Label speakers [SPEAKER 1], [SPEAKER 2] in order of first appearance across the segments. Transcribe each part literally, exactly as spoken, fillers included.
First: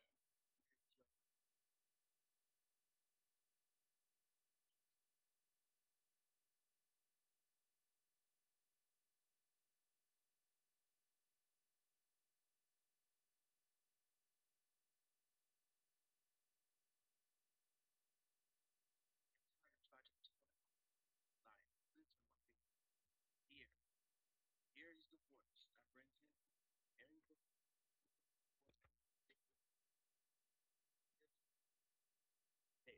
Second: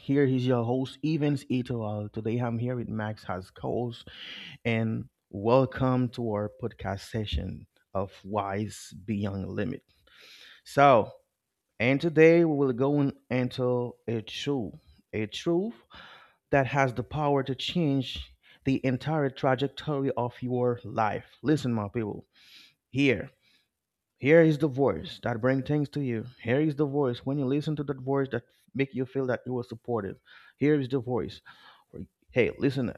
[SPEAKER 1] here. He's your host, Evans Itoal. Today I'm here with Max Haskos, and welcome to our podcast session of Wise Beyond Limit. So, and today we will go in- into a truth, a truth that has the power to change the entire trajectory of your life. Listen, my people. Here here is the voice that brings things to you. Here is the voice. When you listen to that voice that make you feel that you were supportive. Here is the voice. Hey, listen. Up.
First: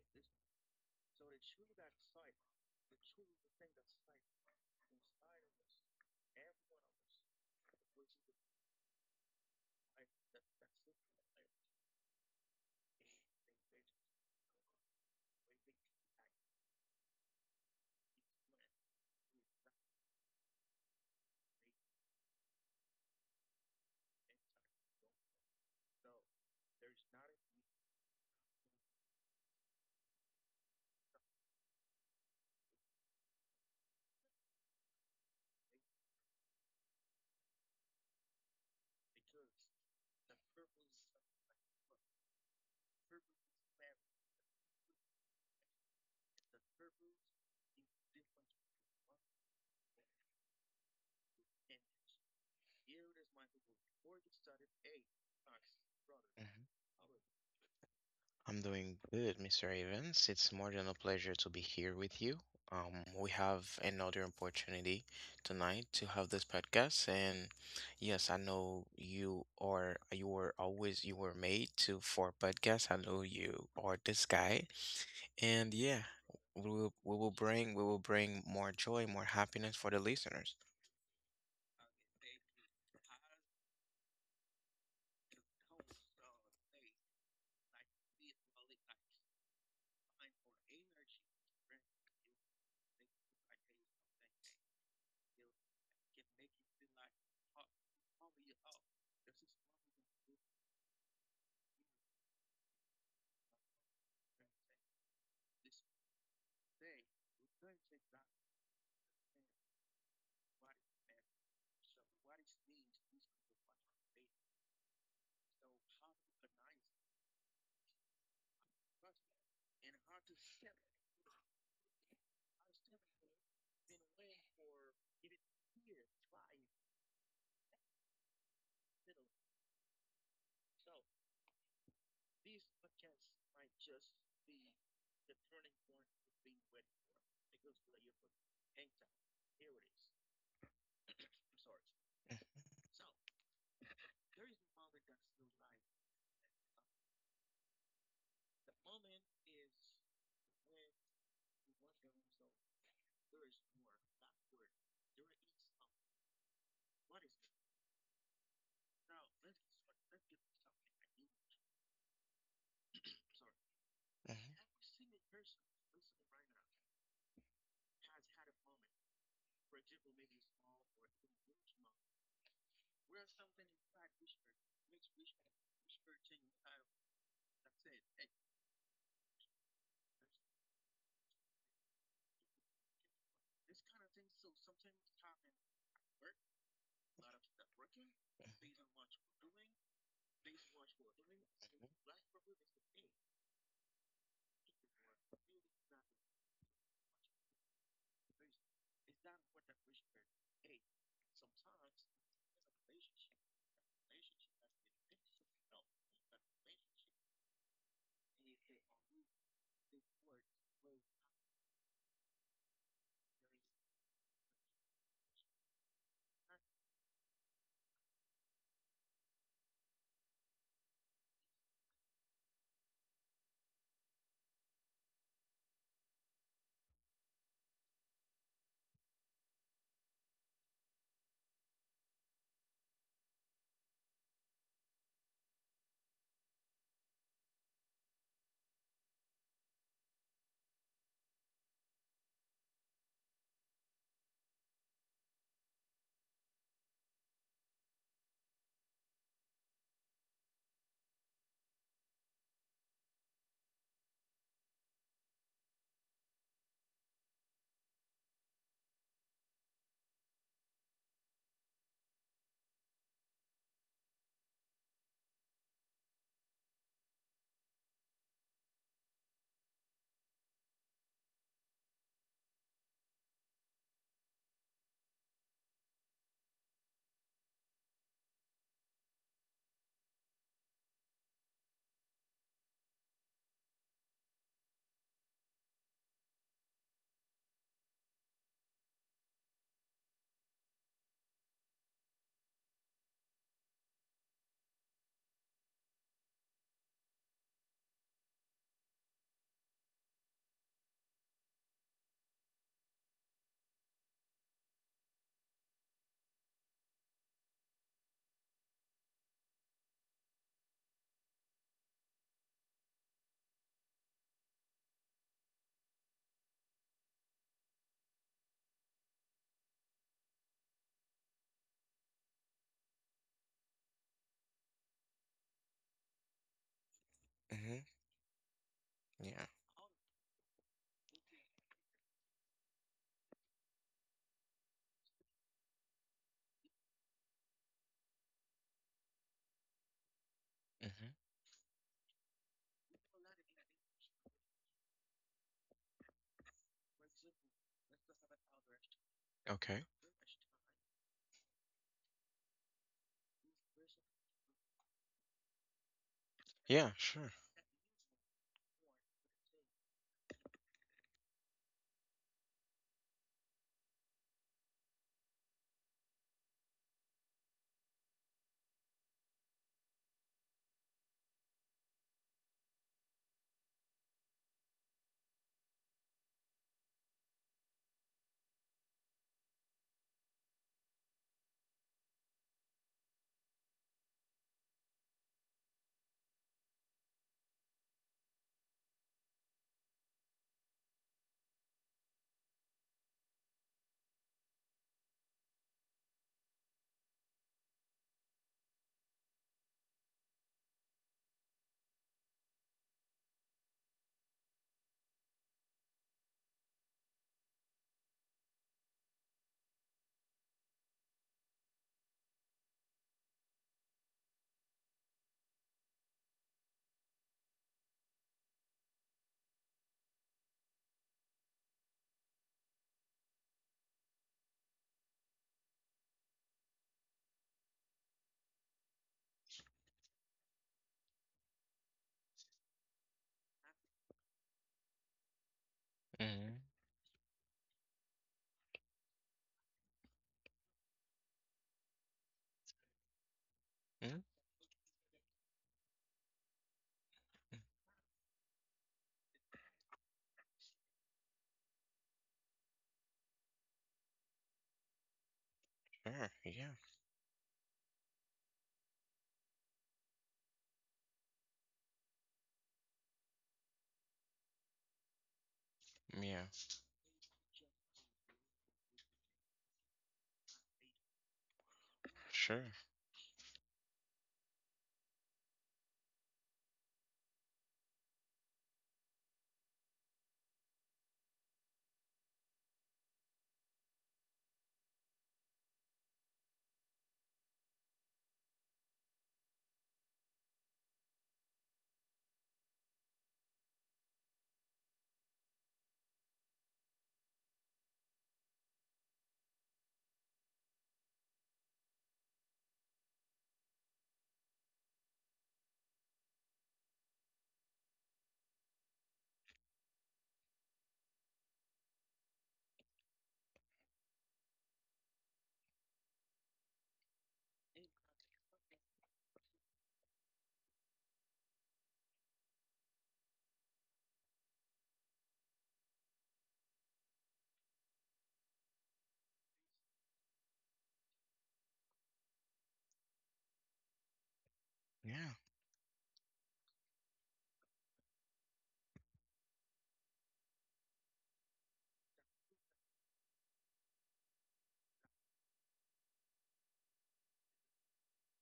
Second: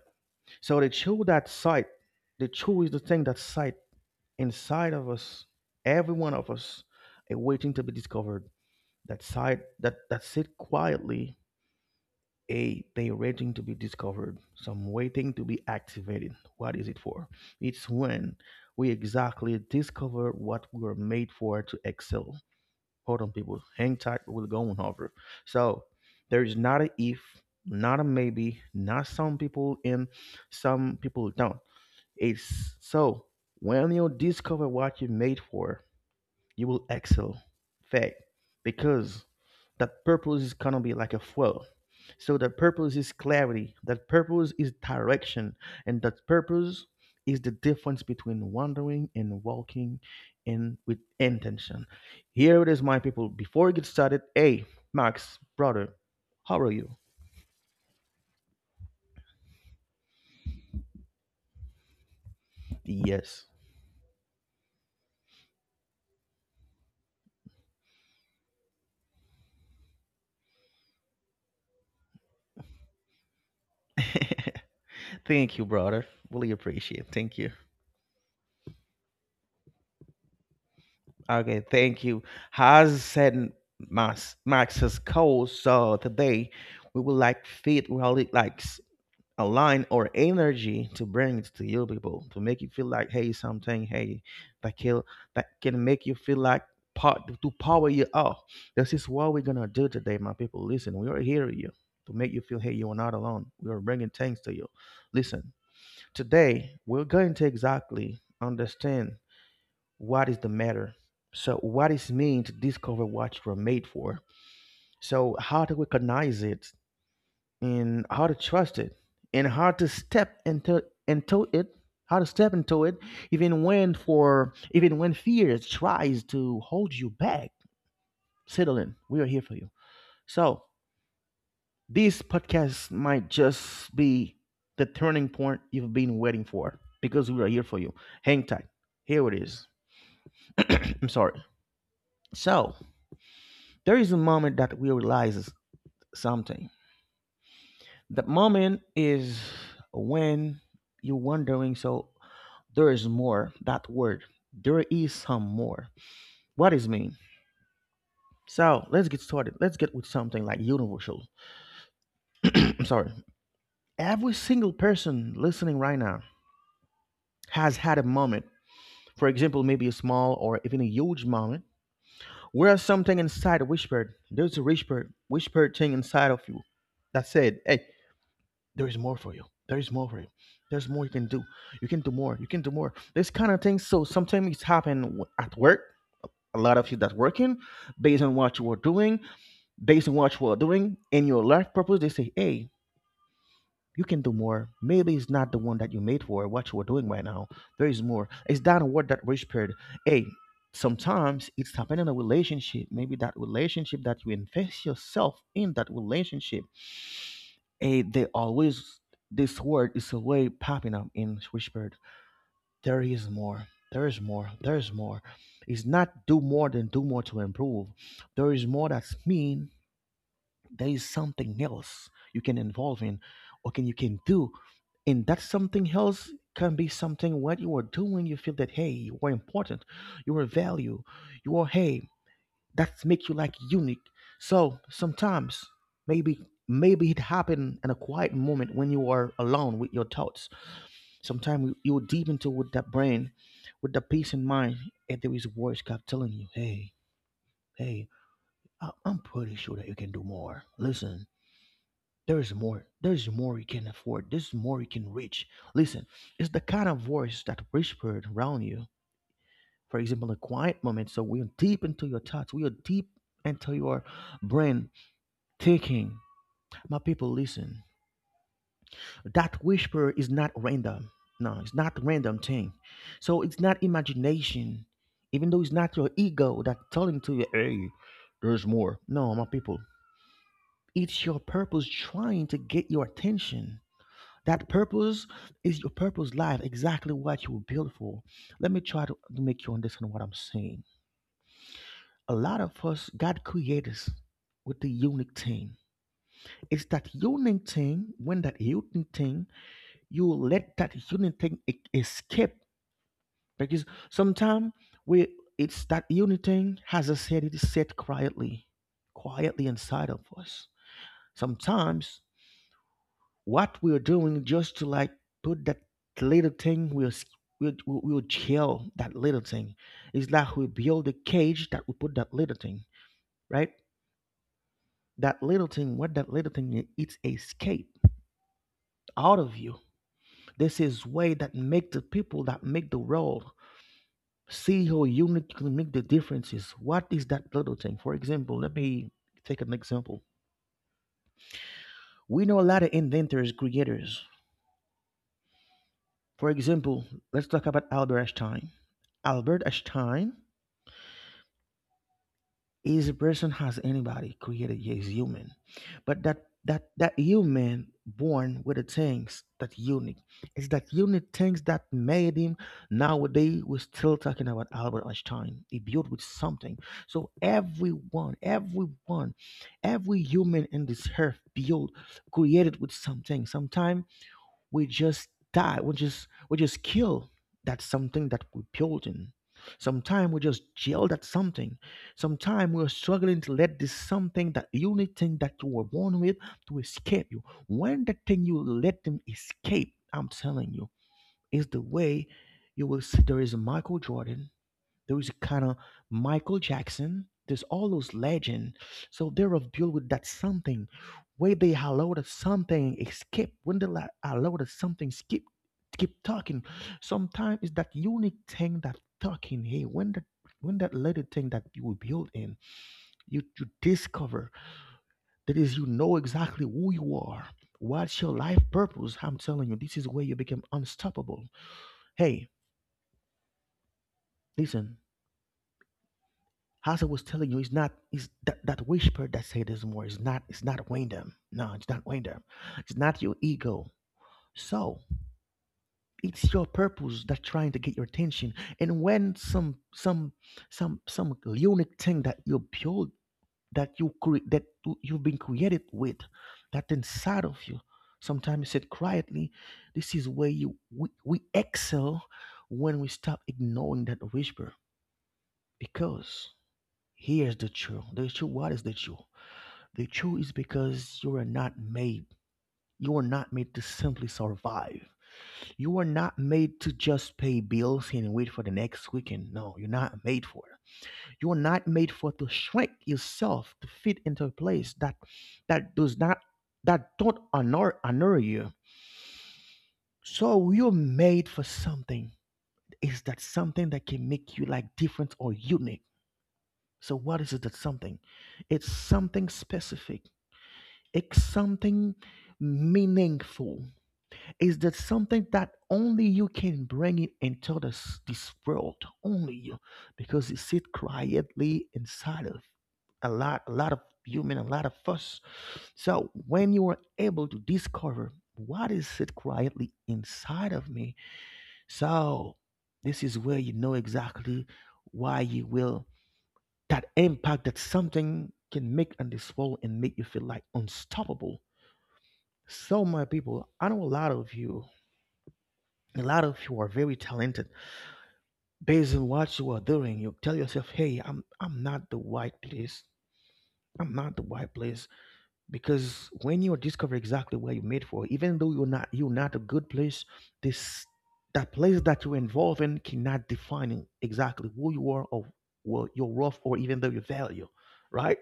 [SPEAKER 1] So the true that sight, the true is the thing that sight inside of us, every one of us, is waiting to be discovered. That sight that that sit quietly, a they waiting to be discovered. Some waiting to be activated. What is it for? It's when we exactly discover what we are made for to excel. Hold on, people. Hang tight. We're going over. So there is not a if, not a maybe, not some people in, some people don't. It's so when you discover what you're made for, you will excel. Fact. Because that purpose is gonna be like a fuel. So that purpose is clarity, that purpose is direction, and that purpose is the difference between wandering and walking in with intention. Here it is, my people. Before we get started, hey, Max, brother, how
[SPEAKER 2] Mhm.
[SPEAKER 1] are you?
[SPEAKER 2] I'm doing good, Mister Evans. It's more than a pleasure to be here with you. Um, we
[SPEAKER 1] Yes.
[SPEAKER 2] have another opportunity tonight to have this podcast, and yes, I know you are. You were always you were made to for podcasts. I know you are this guy,
[SPEAKER 1] Thank you,
[SPEAKER 2] and yeah,
[SPEAKER 1] brother. Really
[SPEAKER 2] we will
[SPEAKER 1] appreciate it.
[SPEAKER 2] we will
[SPEAKER 1] Thank you.
[SPEAKER 2] bring we will bring more joy, more happiness for the listeners.
[SPEAKER 1] Okay, thank you. Has said Max, Max's call, so today we will like fit really like s- a line or energy to bring it to you people to make you feel like hey something hey that can that can make you feel like part to power you up. This is what we're gonna do today, my people. Listen, we are here with you to make you feel hey you are not alone. We are bringing things to you. Listen, today we're going to exactly understand what is the matter, so what is mean to discover what you're made for, so how to recognize it and how to trust it and how to step into into it, how to step into it even when for even when fear tries to hold you back. Settle in, we are here for you. So this podcast might just be the turning point you've been waiting for, because we are here for you. Hang tight. Here it is. I'm sorry. So there is a moment that we realize something. That moment is when you're wondering, so there is more, that word. There is some more. What What is mean? So let's get started. Let's get with something like universal. I'm sorry. Every single
[SPEAKER 2] Mm-hmm.
[SPEAKER 1] person listening right now has had a moment. For example, maybe a small or even a huge moment where something inside whispered. There's a whispered, whispered thing inside of you that said, "Hey, there is more for you. There is more for you. There's more you can do. You can do more. You can do more." This kind of thing. So sometimes it's happen w- at work. A lot of you that's working, based on what you are doing, based on what you are doing in your life purpose, they say, "Hey, you can do more. Maybe it's not the one that you made for what you are doing right now. There is more." It's that word that whispered, "Hey." Sometimes it's happening in a relationship. Maybe that relationship that you invest yourself in that relationship, and they always, this word is always popping up in whispered. There is more. There is more. There is more. It's not do more than do more to improve. There is more that's mean. There is something else you can involve in, or can you can do, and that something else can be something what you are doing. You feel that hey, you are important, you are value, you are hey, that's make you like unique. So sometimes maybe maybe it happened in a quiet moment when you are alone with your thoughts. Sometimes you you deep into with that brain, with the peace in mind, and there is voice kept telling you, hey, hey, I- I'm pretty sure that you can do more. Listen, there is more. There is more you can afford. There's more you can reach. Listen, it's the kind of voice that whispered around you. For example, a quiet moment. So we are deep into your thoughts. We are deep into your brain taking. My people, listen. That whisper is not random. No, it's not random thing. So it's not imagination. Even though it's not your ego that telling to you, hey, there's more. No, my people. It's your purpose trying to get your attention. That purpose is your purpose life, exactly what you were built for. Let me try to to make you understand what I'm saying. A lot of us, God created us with the unique thing. It's that unique thing, when that unique thing you let that unity e- escape because sometimes we it's that unity has a said it is said quietly quietly inside of us. Sometimes what we're doing just to like put that little thing we're s- we'll, we'll we'll jail that little thing is that we build a cage that we put that little thing, right? That little thing, what that little thing, i- it's
[SPEAKER 2] Mm-hmm.
[SPEAKER 1] escape out
[SPEAKER 2] Yeah.
[SPEAKER 1] of you. This is way that make the people that make the world. See how unit can make the differences. What is that little thing? For example, let me take an example.
[SPEAKER 2] Mm-hmm.
[SPEAKER 1] We know a lot of inventors, creators. For example, let's talk about Albert Einstein. Albert
[SPEAKER 2] Okay.
[SPEAKER 1] Einstein is a person has anybody created is human, but that that
[SPEAKER 2] Yeah.
[SPEAKER 1] that
[SPEAKER 2] Sure.
[SPEAKER 1] human born with the things that unique. Is that unique things that made him? Nowadays we're still talking about Albert Einstein. He built with something. So everyone everyone every human in this earth built, created with something. Sometimes we just die, we just we just kill that something that we're building. Sometimes we just jail that something. Sometimes we're struggling to let this something, that unique thing that you were born with, to escape you. When the thing you let them escape, I'm telling you, is the way. You will see there is a Michael Jordan. There is kind of Michael Jackson. There's all those legend. So they're of deal with that something. When they allowed us something escape, when they la- allowed us something skip, keep talking. Sometimes it's that unique thing that talking. Hey, when that when that little thing that you were built in, you you discover that is you know exactly who you are. What's your life purpose? I'm telling you, this is where you become unstoppable. Hey, listen. As I was telling you, it's not it's that, that whisper that say this more. It's not it's not random. No, it's not random. It's not your ego. So it's
[SPEAKER 2] Mm-hmm.
[SPEAKER 1] your purpose that trying to get your attention. And when some some some some unique thing that you build, that you
[SPEAKER 2] mm
[SPEAKER 1] create, that you- you've been created with, that inside of you. Sometimes said quietly, this is where you we, we excel when we stop ignoring that whisper.
[SPEAKER 2] Sure.
[SPEAKER 1] Because
[SPEAKER 2] Yeah.
[SPEAKER 1] here's the truth. The truth. What is the truth? The truth is because you are not made. You are not made to simply survive. You are not
[SPEAKER 2] Yeah.
[SPEAKER 1] made to just pay bills and wait for the next weekend. No, you're not made for it. You are not made for to
[SPEAKER 2] Sure.
[SPEAKER 1] shrink yourself to fit into a place that that does not that don't honor honor you. So you're made for something. Is that something that can make you like different or unique? So what is it that something? It's something specific. It's something meaningful. Is that something that only you can bring it into this this world? Only you, because it sit quietly inside of a lot a lot of human, a lot of us. So when you are able to discover what is sit quietly inside of me, so this is where you know exactly why you will that impact that something can make on this world and make you feel like unstoppable. So my people, I know a lot of you. A lot of you are very talented. Based on what you are doing, you tell yourself, "Hey, I'm I'm not the right place. I'm not the right place."
[SPEAKER 2] Yeah.
[SPEAKER 1] Because when you discover exactly what you're made for, even though you're not you're not a good place, this that place that you're involved in cannot define exactly who you are or well, your worth or even though your value, right?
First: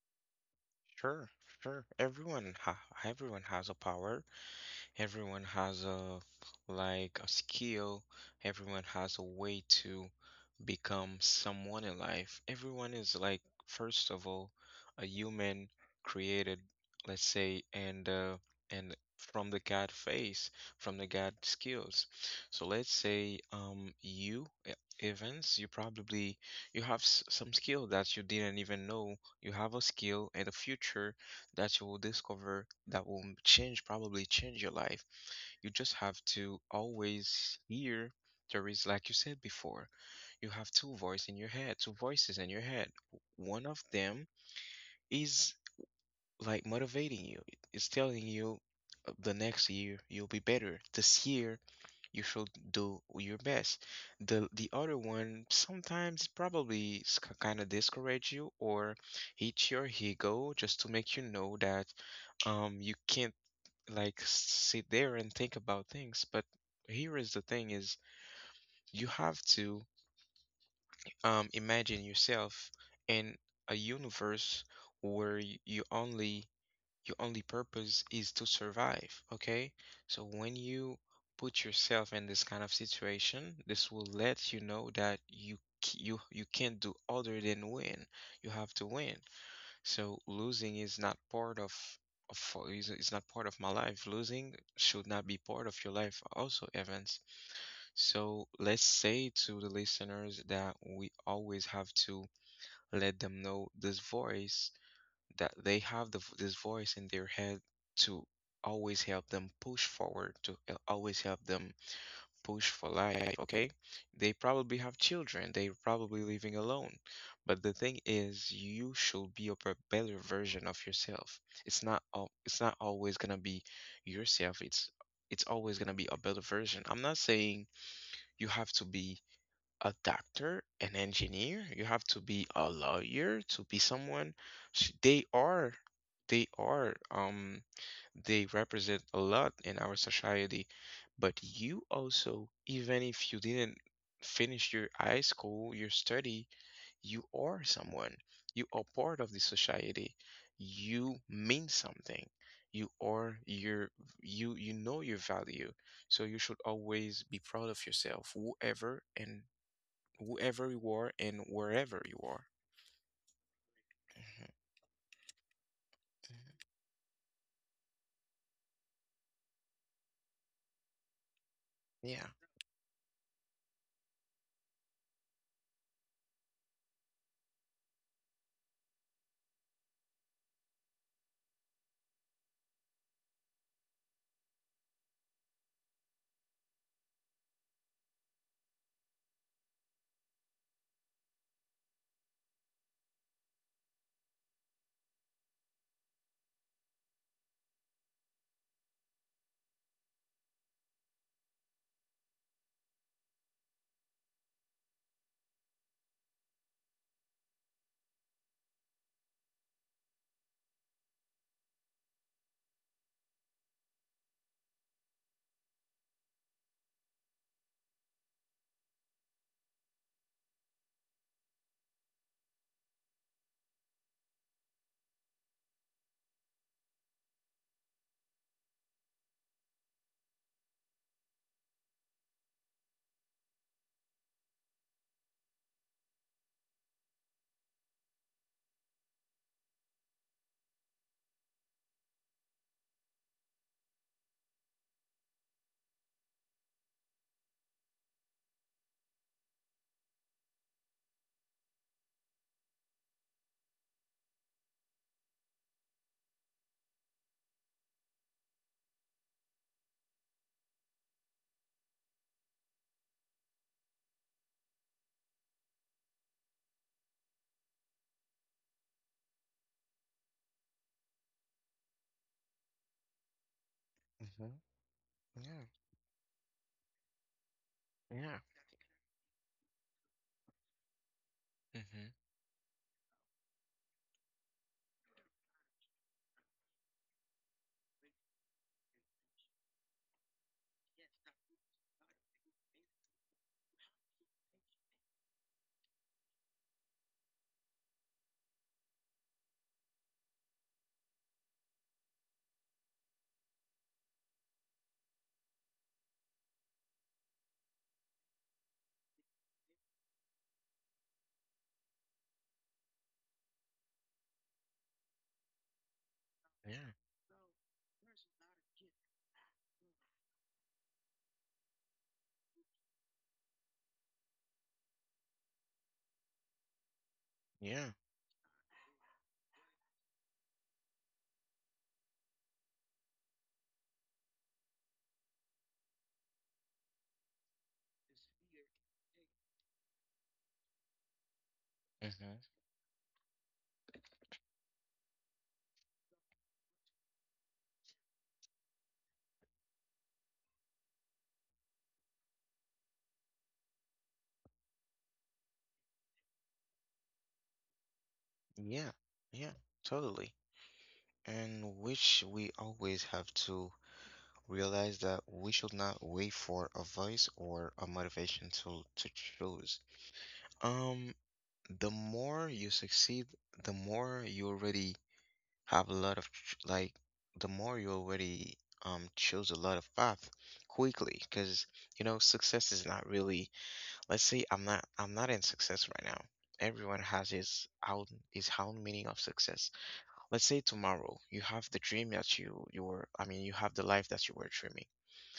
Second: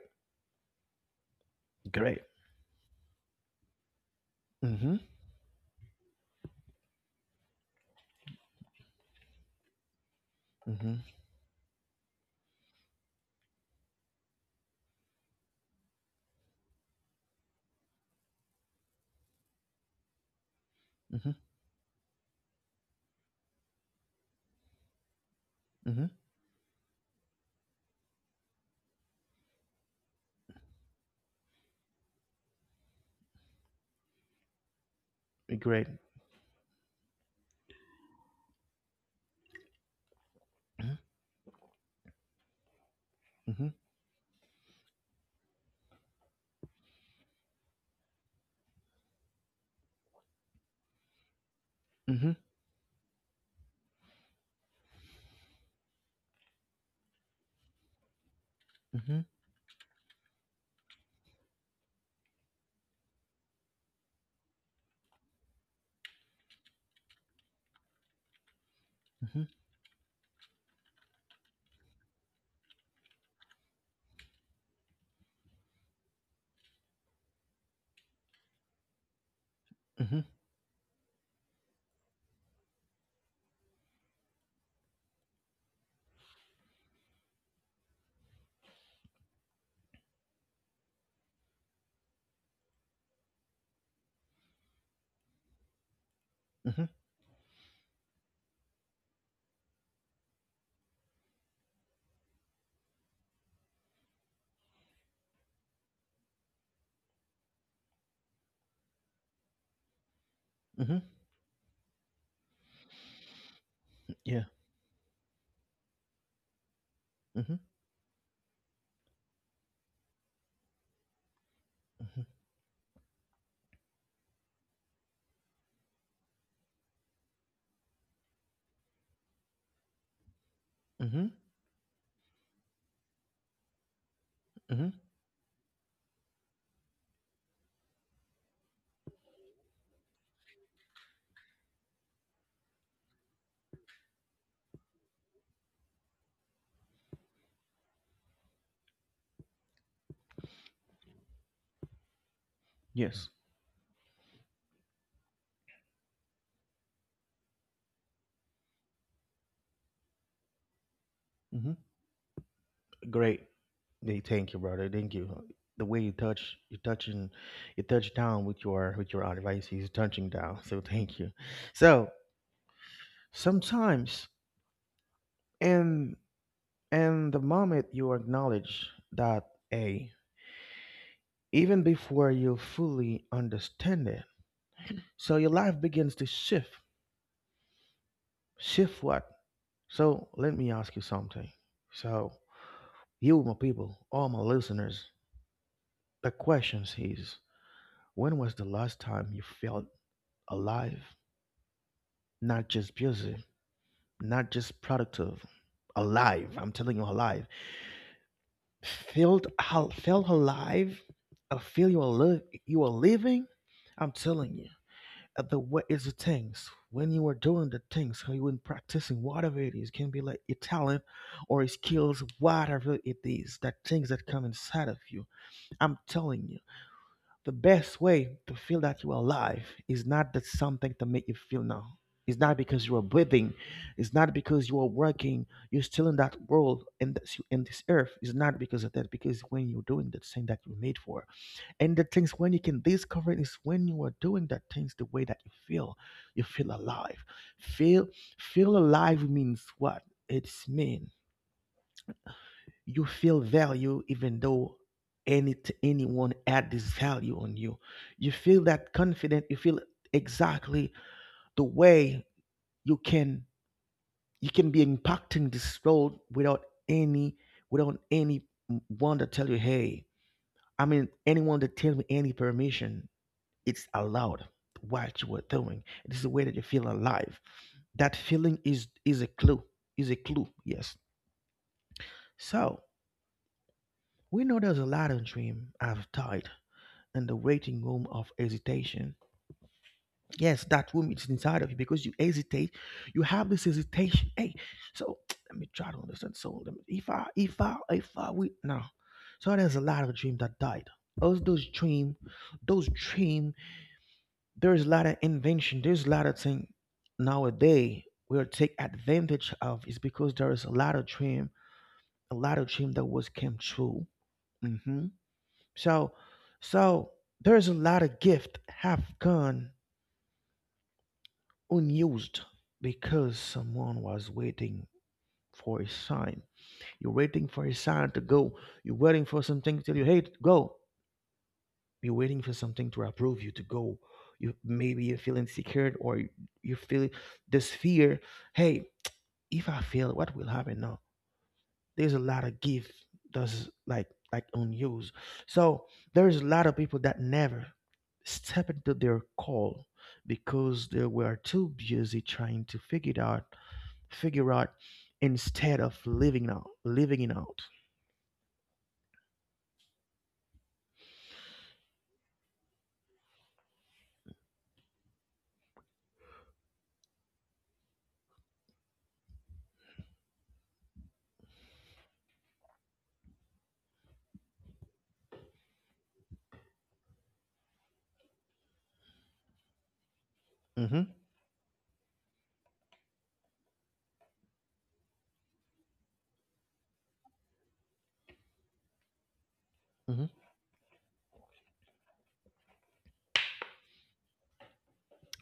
[SPEAKER 2] Sure. Sure.
[SPEAKER 1] Great.
[SPEAKER 2] Everyone ha everyone has a power.
[SPEAKER 1] Mm-hmm.
[SPEAKER 2] Everyone has a like a skill, everyone has a way to
[SPEAKER 1] Mm-hmm.
[SPEAKER 2] become someone in life. Everyone is like first of all a human created, let's say, and uh, and from the God face, from the
[SPEAKER 1] Mm-hmm.
[SPEAKER 2] God skills. So let's say um you E- Evans, you
[SPEAKER 1] Mm-hmm.
[SPEAKER 2] probably you have s- some skill that you didn't even know you have a skill in the future that you will discover that will m- change, probably change your life. You
[SPEAKER 1] Great.
[SPEAKER 2] just have to always hear there is, like you said before, you have
[SPEAKER 1] Mm-hmm.
[SPEAKER 2] two voice in your head, two voices in your head. One
[SPEAKER 1] Mm-hmm.
[SPEAKER 2] of them is like motivating you. It's telling you uh, the next year you'll be better. This year you should do your best. The the other one sometimes probably kind of discourage you or
[SPEAKER 1] Mm-hmm.
[SPEAKER 2] hit your ego just to make you know that um you can't like sit there and think about things. But here is the thing is you
[SPEAKER 1] Mm-hmm.
[SPEAKER 2] have to um imagine yourself in a universe where y- you only your only purpose is to survive, okay?
[SPEAKER 1] Mm-hmm.
[SPEAKER 2] So when you put yourself in this kind of situation, this will let you know that you c- you you can't do other than win, you have to win. So losing is not part of of for- is, is not part of my life. Losing should not be part of your life also,
[SPEAKER 1] Mm-hmm.
[SPEAKER 2] Evans. So let's say to the listeners that we always have to let them know this voice that they have the, v- this voice in their head to always help them push forward, to uh,
[SPEAKER 1] Mm-hmm.
[SPEAKER 2] always help them push for life, okay? They
[SPEAKER 1] Yeah.
[SPEAKER 2] probably have children, they're probably living alone.
[SPEAKER 1] Mm-hmm.
[SPEAKER 2] But the thing is, you should be a b- better version of yourself. It's not
[SPEAKER 1] Mm-hmm.
[SPEAKER 2] al- it's not always gonna be yourself. It's it's always gonna be a better version. I'm not saying you have to be a doctor, an
[SPEAKER 1] Mm-hmm.
[SPEAKER 2] engineer, you have to be a lawyer to be someone.
[SPEAKER 1] Mm-hmm.
[SPEAKER 2] Sh- They are, they are, um, they represent a lot in our society. But you also, even if you didn't finish your high school, your study, you are someone. You are part of the society. You mean something. You
[SPEAKER 1] Yes.
[SPEAKER 2] are your you you know your value. So you should always be proud of yourself, whoever and whoever you are and
[SPEAKER 1] Mm-hmm.
[SPEAKER 2] wherever you are.
[SPEAKER 1] Great. Hey, thank you, brother. Thank you. The way you
[SPEAKER 2] Hmm.
[SPEAKER 1] touch, you touching, you touch down with your with your advice. He's touching down. So thank you. So
[SPEAKER 2] Yeah.
[SPEAKER 1] sometimes, and and the moment you acknowledge that, a even before you fully understand it, so your life begins to shift. Shift what? So let me ask you something. So you, my people, all my listeners, the questions is: when was the last time you felt alive? Not just busy, not just productive, alive. I'm telling you, alive. Felt al- felt alive. I feel you are li- you are living. I'm telling you. Uh, The what is the things when you are doing the things, when you are practicing whatever it is, can be like a talent or a skills, whatever it is, that things that come inside of you. I'm telling you. The best way to feel that you are alive is not that something to make you feel now. It's not because you are breathing. It's not because you are working. You're still in that world and this, in this earth. It's not because of that. Because when you're doing that thing that you're made for, and the things when you can discover it is when you are doing that things the way that you feel. You feel alive. Feel Feel alive means what? It's mean you feel value even though any anyone add this value on you, you feel that confident, you feel exactly the way you can, you can be impacting this world without any without any one to tell you, hey, I mean anyone that tell me any permission, it's allowed.
[SPEAKER 2] Hmm.
[SPEAKER 1] What you were
[SPEAKER 2] Yeah.
[SPEAKER 1] doing, it is the way that you feel alive. That
[SPEAKER 2] Yeah.
[SPEAKER 1] feeling is is a clue, is a clue, yes.
[SPEAKER 2] Hmm.
[SPEAKER 1] So we know there's a lot of dream I've died and the waiting room of hesitation. Yes, that room is inside of you because you hesitate. You have this hesitation. Hey, so let me try to understand. So let me, if I, if I, if I, we no. So there's a lot of dream that died. Those those dream, those dream. There's a lot of invention. There's a lot of thing nowadays we'll take advantage of is because there is a lot of dream, a lot of dream that was came true. Hmm. So,
[SPEAKER 2] Yeah.
[SPEAKER 1] so there's a lot of gift have gone unused because someone was waiting for a sign. You're waiting for a
[SPEAKER 2] Yeah.
[SPEAKER 1] sign to go. You're waiting for something to tell you, hey, go. You're waiting for something to approve you to go. You maybe you feel insecure or you feel this fear. Hey, if I fail, what will happen now? There's a
[SPEAKER 2] Hmm.
[SPEAKER 1] lot of gift that's like like unused. So there's a lot of people that never step into their call because they were too busy trying to figure it out, figure out, instead of living out, living it out.
[SPEAKER 2] Yeah. Yeah. Totally. And which we always have to realize that we should not wait for advice or a motivation to to choose. Um, the more you succeed, the more you already have a lot of ch- like the more you already um choose a lot of path
[SPEAKER 1] Mm-hmm.
[SPEAKER 2] quickly because you know success is not really, let's say, I'm not I'm not in success right now. Everyone has his own his own meaning of success.
[SPEAKER 1] Mm-hmm.
[SPEAKER 2] Let's say tomorrow you have the dream that you you were, I mean, you have the life that you were dreaming.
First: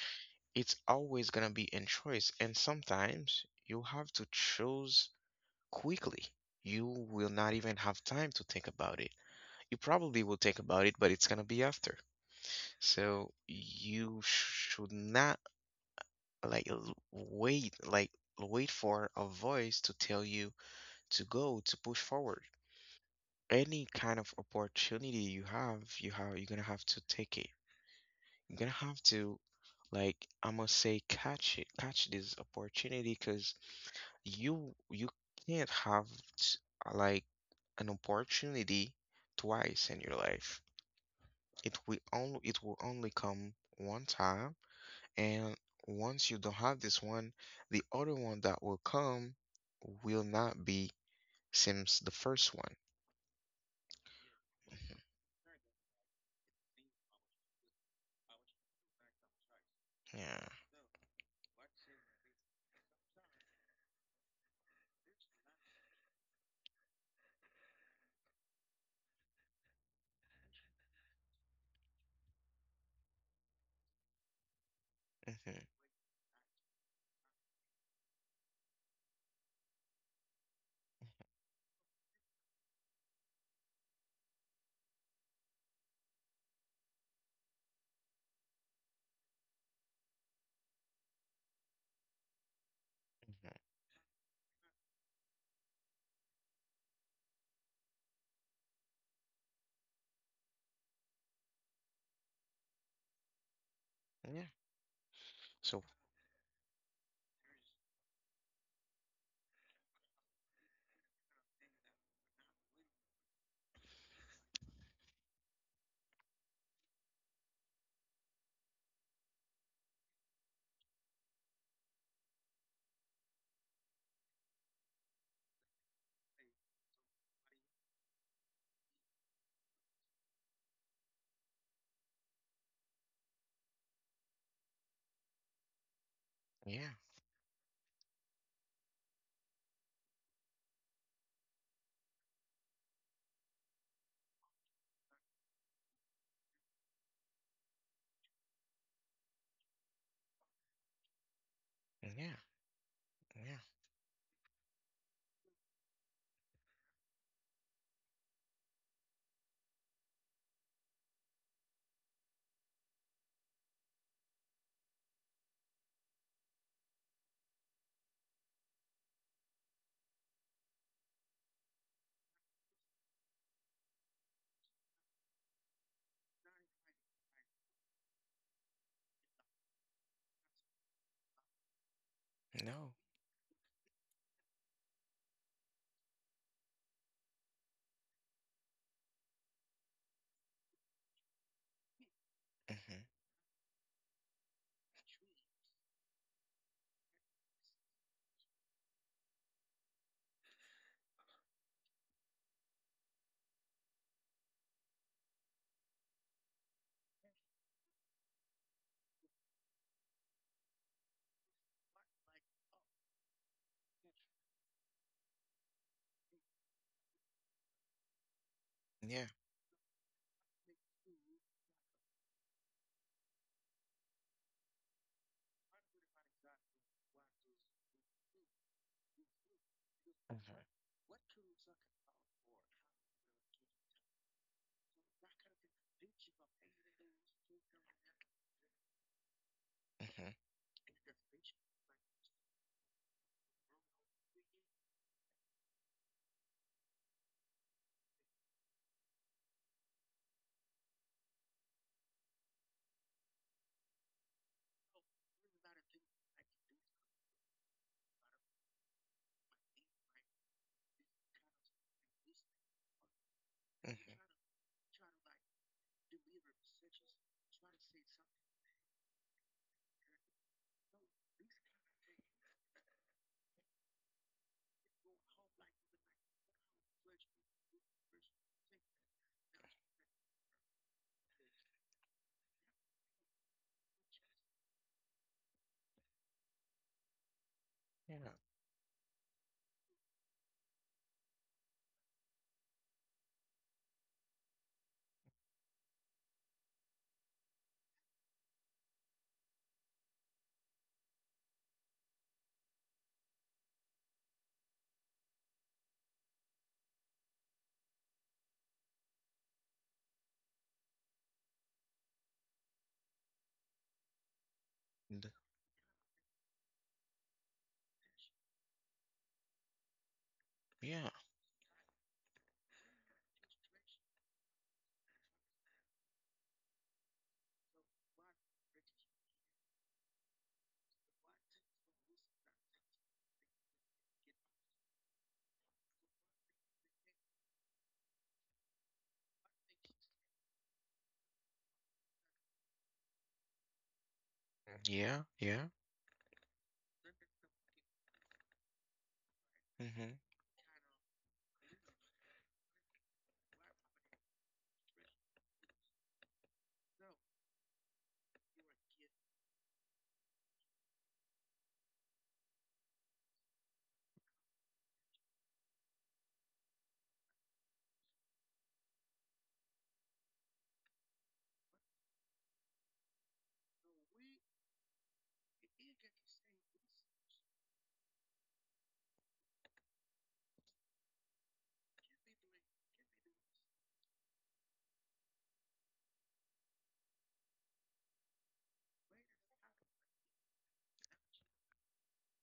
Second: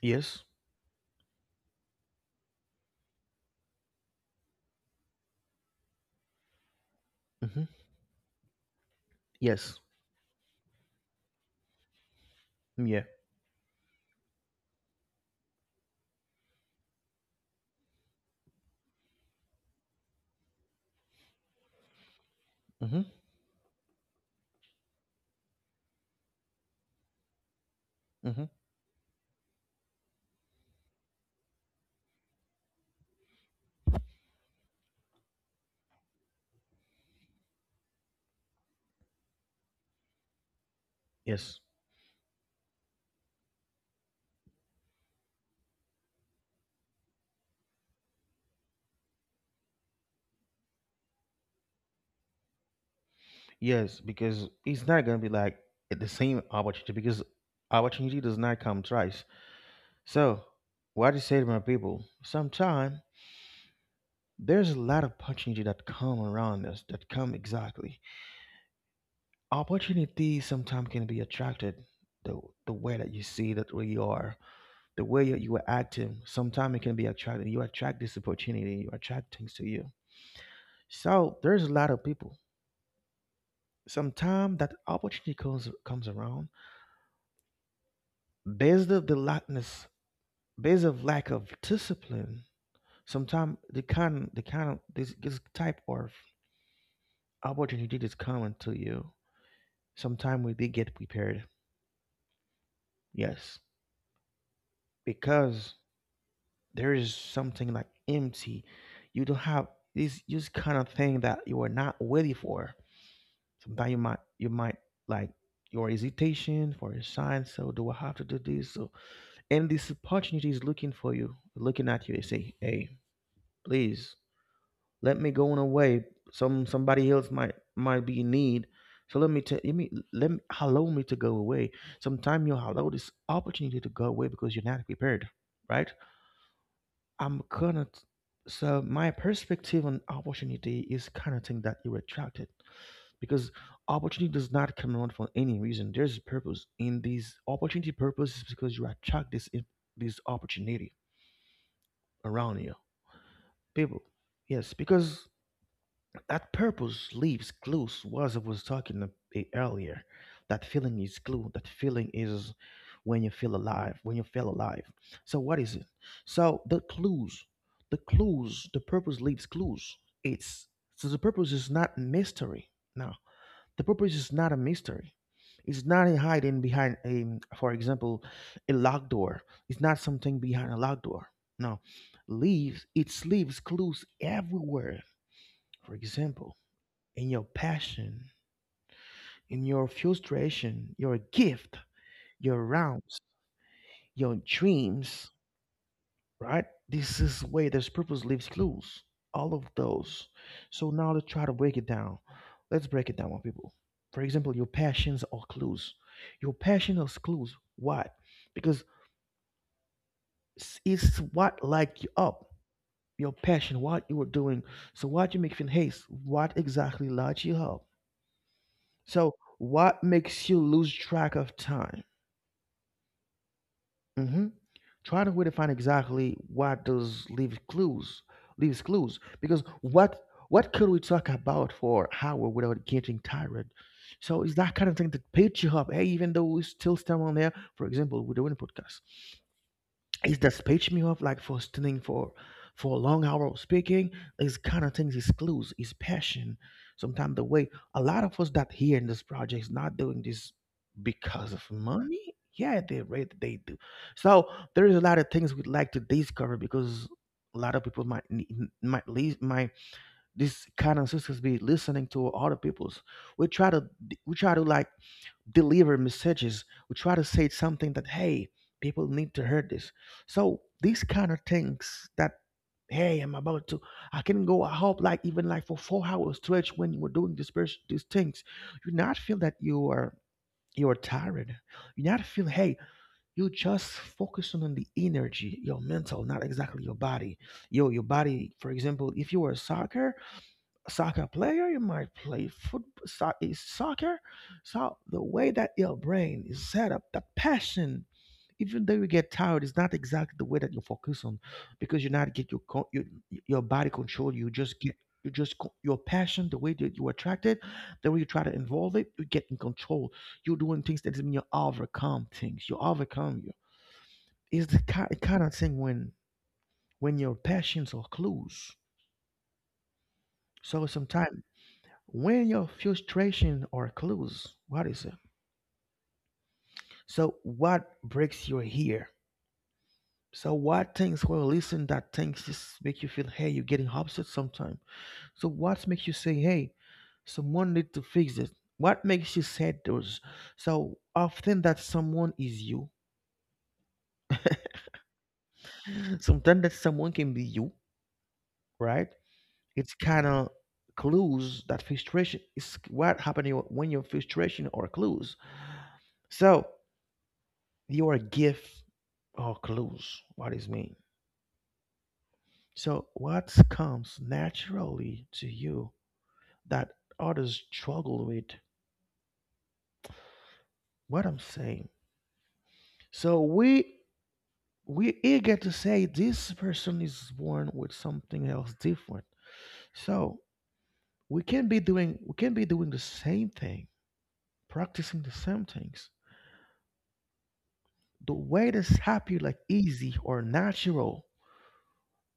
[SPEAKER 1] Yes.
[SPEAKER 2] It's always gonna be in choice and sometimes you have to choose quickly. You will not
[SPEAKER 1] Mm-hmm.
[SPEAKER 2] even have time to think about it. You
[SPEAKER 1] Yes.
[SPEAKER 2] probably will think about it, but it's gonna be after.
[SPEAKER 1] Mm, yeah.
[SPEAKER 2] So you should not like l- wait like wait for a voice to tell you to go to push forward.
[SPEAKER 1] Mm-hmm.
[SPEAKER 2] Any kind of opportunity you have, you have you're gonna have to take it.
[SPEAKER 1] Mm-hmm.
[SPEAKER 2] You're gonna have to like, I must say, catch it, catch this opportunity because you you can't have s- like an opportunity twice in your life.
[SPEAKER 1] Yes.
[SPEAKER 2] It will only it will only come one time. And once you don't have this one, the other one that will come will not be since the first one.
[SPEAKER 1] Yes, because it's
[SPEAKER 2] Mhm.
[SPEAKER 1] not gonna be like the same opportunity, because opportunity does not come twice. So
[SPEAKER 2] Yeah.
[SPEAKER 1] what I say to my people sometime, there's a lot of opportunity that come around us that come exactly, opportunity sometimes can be attracted, the, the way that you see that where you are, the way you, you
[SPEAKER 2] Mhm.
[SPEAKER 1] are acting, sometimes it can be attracting. You attract this opportunity, you attract things to you. So there's a lot of people. Sometimes that opportunity comes comes around based of the lackness, based of lack of discipline.
[SPEAKER 2] Mhm.
[SPEAKER 1] Sometimes the kind the kind of this, this type of opportunity is coming to you. Sometimes we did get prepared. Yes.
[SPEAKER 2] Yeah.
[SPEAKER 1] Because
[SPEAKER 2] So,
[SPEAKER 1] there is something like empty. You don't have this this kind of thing that you are not ready for. Sometimes you might you might, like, your hesitation for a sign, so do I have to do this? So and this opportunity is looking for you, looking at you, they say, hey, please, let me go on away. Some somebody else might might be in need, so let me tell, let me let me allow me to go away. Sometimes you allow this opportunity to go away because you're not prepared, right?
[SPEAKER 2] yeah.
[SPEAKER 1] I'm gonna, so my perspective on opportunity is kind of thing that you attracted because opportunity does not come around for any reason. There's a purpose in these opportunity. Purpose is because you attract this in- this opportunity
[SPEAKER 2] Yeah.
[SPEAKER 1] around you,
[SPEAKER 2] Yeah.
[SPEAKER 1] people. Yes, because that purpose leaves clues. Was I was talking ab- eh, earlier, that feeling is clue. That feeling is when you feel alive. When you feel alive. So what is it? So the clues, the clues, the purpose leaves clues. It's so the purpose is not mystery. No, the purpose is not a mystery. It's not a hiding behind a, for example, a locked door. It's not something behind a locked door. No, leaves.
[SPEAKER 2] No.
[SPEAKER 1] It leaves clues everywhere. For example, in your passion, in your frustration, your gift, your
[SPEAKER 2] Mhm.
[SPEAKER 1] rounds, your dreams, right? This is way there's purpose leaves clues. All of those. So now let's try to break it down. Let's break it down, my people. For example, your passions are clues. Your passion is clues. Why? Because s- it's what light you up. Your passion, what you are doing. So what you make in haste. What exactly lights you up.
[SPEAKER 2] Yeah.
[SPEAKER 1] So what makes you lose track of time? Mhm. Trying to really find exactly what does leave clues, leaves clues. Because what
[SPEAKER 2] Mhm.
[SPEAKER 1] what could we talk about for hour without getting tired? So it's that kind of thing that picks you up. Hey, even though we still stand on there, for example, we're doing a podcast,
[SPEAKER 2] Mhm.
[SPEAKER 1] is that speech me off like for standing for for a long hour of speaking, these kind of things is clues, is passion. Sometimes the way a lot of us that here in this project is not doing this because of money, yeah, they rate they do. So there is a lot of things we'd like to discover because a lot of people might ne- n- might leave my, this kind of sisters be listening to other people's, we try to,
[SPEAKER 2] Mhm.
[SPEAKER 1] we try to, like, deliver messages, we try to say something that, hey, people need to hear this. So these kind of things that, hey, I'm about to, I can go out like even like for four hours stretch when you were doing this pers- these things, you not feel that you are, you are tired, you not feel, hey, you just focus on the energy, your mental, not exactly your body. Yo your
[SPEAKER 2] Yeah.
[SPEAKER 1] body, for example, if you were a soccer soccer player, you might play football, so- is soccer. So the way that your brain is set up, the passion, even though you get tired, is not exactly the way that you focus on, because you not get your co- your, your body control. You just get, you just co- your passion, the way that you attract it, the way you try to involve it, you get in control. You're doing things that mean you overcome things. You overcome you. It's the kind,
[SPEAKER 2] And-
[SPEAKER 1] kind of thing when when your passions are clues. So
[SPEAKER 2] Yeah.
[SPEAKER 1] sometimes when your frustration or clues, what is it? So what breaks your ear? So what things when you listen that things just make you feel, hey, you're getting upset sometime. So what makes you say, hey, someone need to fix it? What makes you say those? So often that someone is you.
[SPEAKER 2] Yeah. Yeah.
[SPEAKER 1] Sometimes that someone can be you, right? It's
[SPEAKER 2] Mhm.
[SPEAKER 1] kind of clues that frustration is what happening when your frustration or clues. So your gift or clues. What does mean? So what comes naturally to you that others struggle with? What I'm saying. So we we eager to say this person is born with something else different. So we can be doing we can be doing the same thing, practicing the same things. The way that's happy, like easy or natural,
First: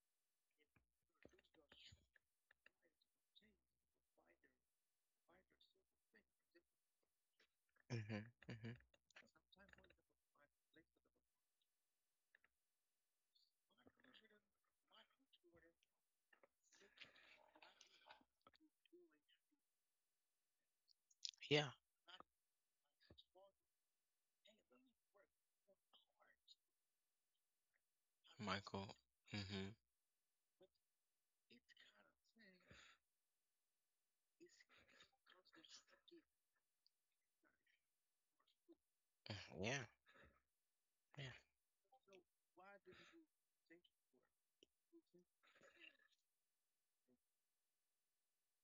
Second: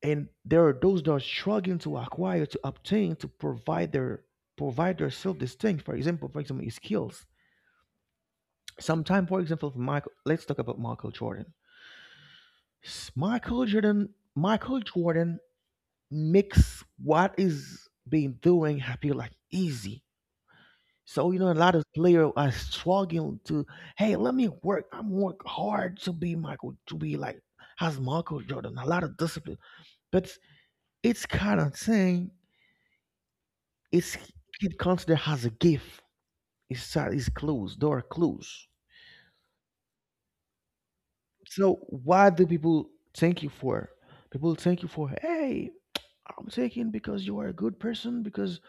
[SPEAKER 1] and there are those that are struggling to acquire, to obtain, to provide their provide their self distinct. For example, for example, his skills.
[SPEAKER 2] Mhm. Mhm.
[SPEAKER 1] Sometime, for example, for Michael, let's talk about Michael Jordan. S- Michael Jordan, Michael Jordan makes what is being doing happy like easy. So you know, a
[SPEAKER 2] Yeah.
[SPEAKER 1] lot of players are struggling to, hey, let me work. I'm work hard to be Michael, to be like as Michael Jordan. A
[SPEAKER 2] Michael.
[SPEAKER 1] lot of discipline,
[SPEAKER 2] Mhm.
[SPEAKER 1] but it's kind of thing, it's kid considered has a gift. It's uh, it's clues. There are clues.
[SPEAKER 2] Mhm. Yeah. Yeah.
[SPEAKER 1] So why do people thank you for? People thank you for. Hey, I'm taking because you are a good person. Because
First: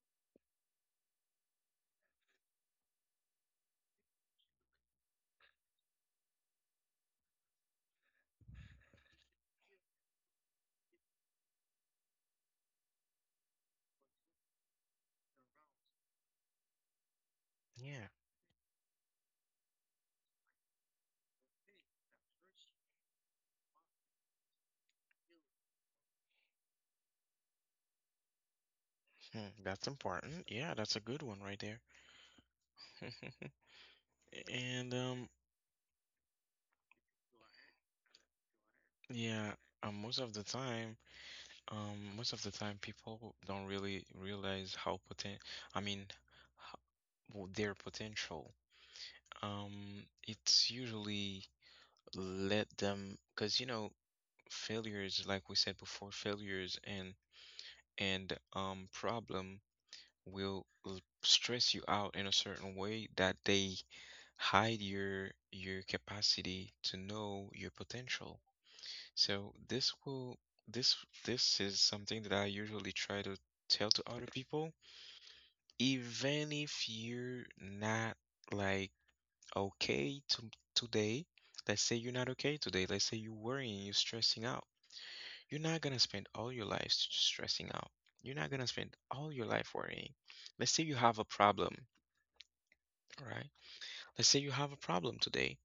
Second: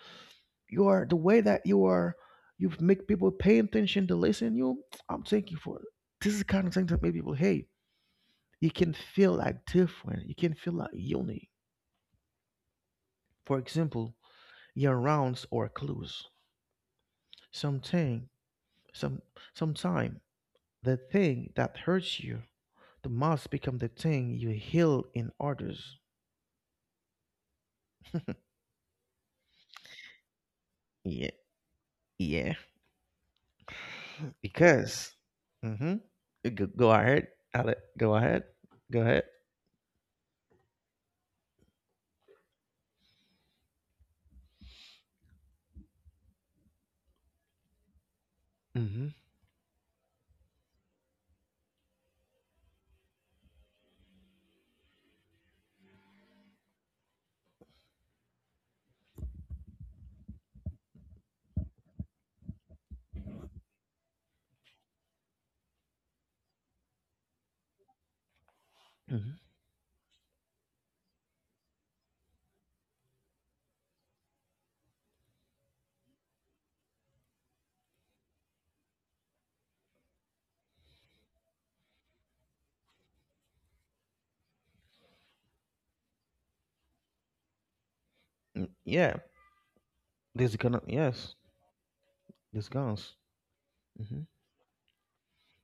[SPEAKER 1] you are the way that you are. You make people pay attention to listen you. I'm thank you for. This is the kind of thing that make people. Hey, you can feel like different. You can feel like unique. For example, your rounds or clues.
[SPEAKER 2] Yeah.
[SPEAKER 1] Something, some sometime the thing that hurts you. The mask become the thing you heal in others.
[SPEAKER 2] Hmm, that's important. Yeah, that's a good
[SPEAKER 1] Yeah,
[SPEAKER 2] one right there.
[SPEAKER 1] yeah.
[SPEAKER 2] And
[SPEAKER 1] Because,
[SPEAKER 2] um
[SPEAKER 1] mm-hmm. Go, go ahead, Ale- Go ahead. Go ahead.
[SPEAKER 2] yeah, um, most of the time, um, most of the time, people don't really realize how potent, I mean, ho- their potential.
[SPEAKER 1] Mm-hmm.
[SPEAKER 2] Um, it's usually let them, because you know, failures, like we said before, failures and and um problem will l- stress you out in a certain way that they hide your your capacity to know your potential.
[SPEAKER 1] Mm-hmm.
[SPEAKER 2] So this will this this is something that I usually try to tell to other people, even if you're not like okay to, today. Let's say you're not okay today. Let's say you're worrying, you're stressing out. You're not gonna spend all your life s- stressing out. You're not gonna
[SPEAKER 1] Mm,
[SPEAKER 2] spend
[SPEAKER 1] yeah,
[SPEAKER 2] all your life worrying.
[SPEAKER 1] there's
[SPEAKER 2] Let's
[SPEAKER 1] gonna
[SPEAKER 2] say you have a
[SPEAKER 1] yes,
[SPEAKER 2] problem,
[SPEAKER 1] there's guns.
[SPEAKER 2] all right?
[SPEAKER 1] Mm-hmm.
[SPEAKER 2] Let's say you have a problem today.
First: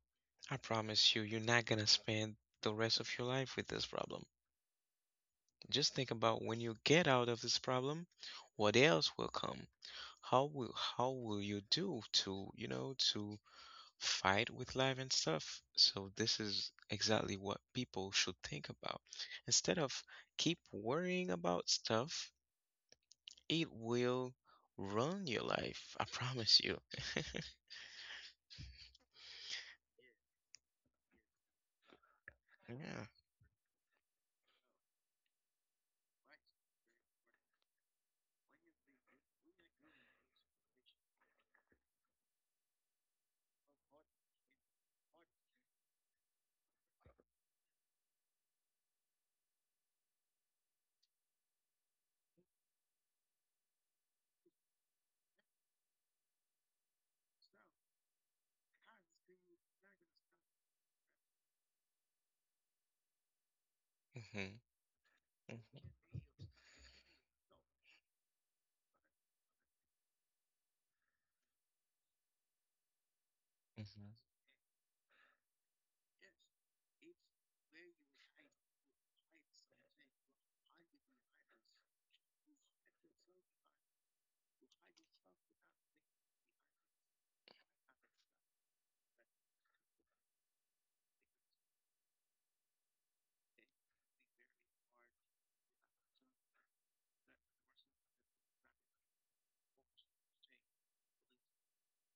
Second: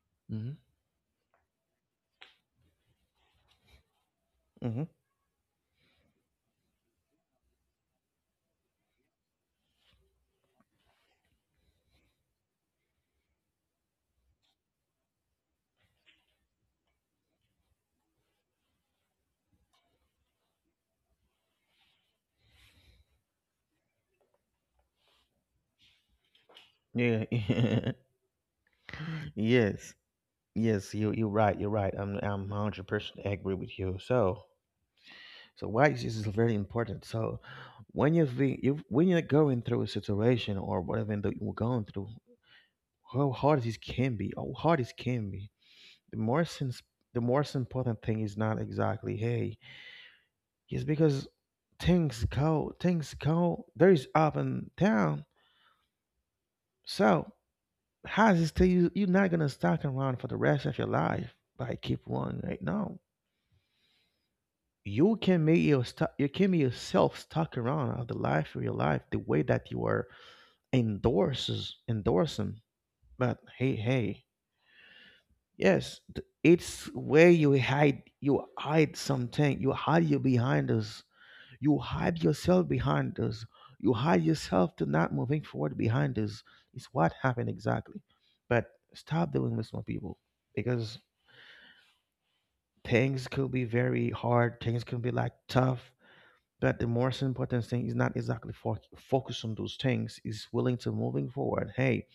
[SPEAKER 2] I promise you, you're not gonna spend the rest of your life with this problem.
[SPEAKER 1] Mm-hmm.
[SPEAKER 2] Just think about when you get out of this problem, what else will come? How will how will you do to, you know, to fight with life and stuff? So this is exactly what people should think about. Instead of keep worrying about stuff, it will run your life. I promise you.
[SPEAKER 1] Mm-hmm. Yeah. Yes. Yes. You you're right. You're right. I'm I'm hundred
[SPEAKER 2] Yeah.
[SPEAKER 1] percent agree with you. So so why is this is very important? So when you think you when you're going through a situation or whatever that you're going through, how hard it can be, how hard it can be. The most ins- the most important thing is not exactly hey, it's because things go, things go. There is up and down. So how is it tell you you're not gonna stuck around for the rest of your life? But I keep on right now.
[SPEAKER 2] Mm-hmm.
[SPEAKER 1] You can make your stu- you can make yourself stuck around of the life of your life the way that you are endorses endorsing. But hey,
[SPEAKER 2] Mm-hmm.
[SPEAKER 1] hey, yes, th- it's where you hide. You hide something. You hide you behind us. You hide yourself behind us. You hide yourself to not moving forward behind us. It's what happened exactly. But stop doing this, my people, because things could be very hard. Things could be like tough. But the most important thing is not exactly fo- focus on those things. Is willing to moving forward. Hey,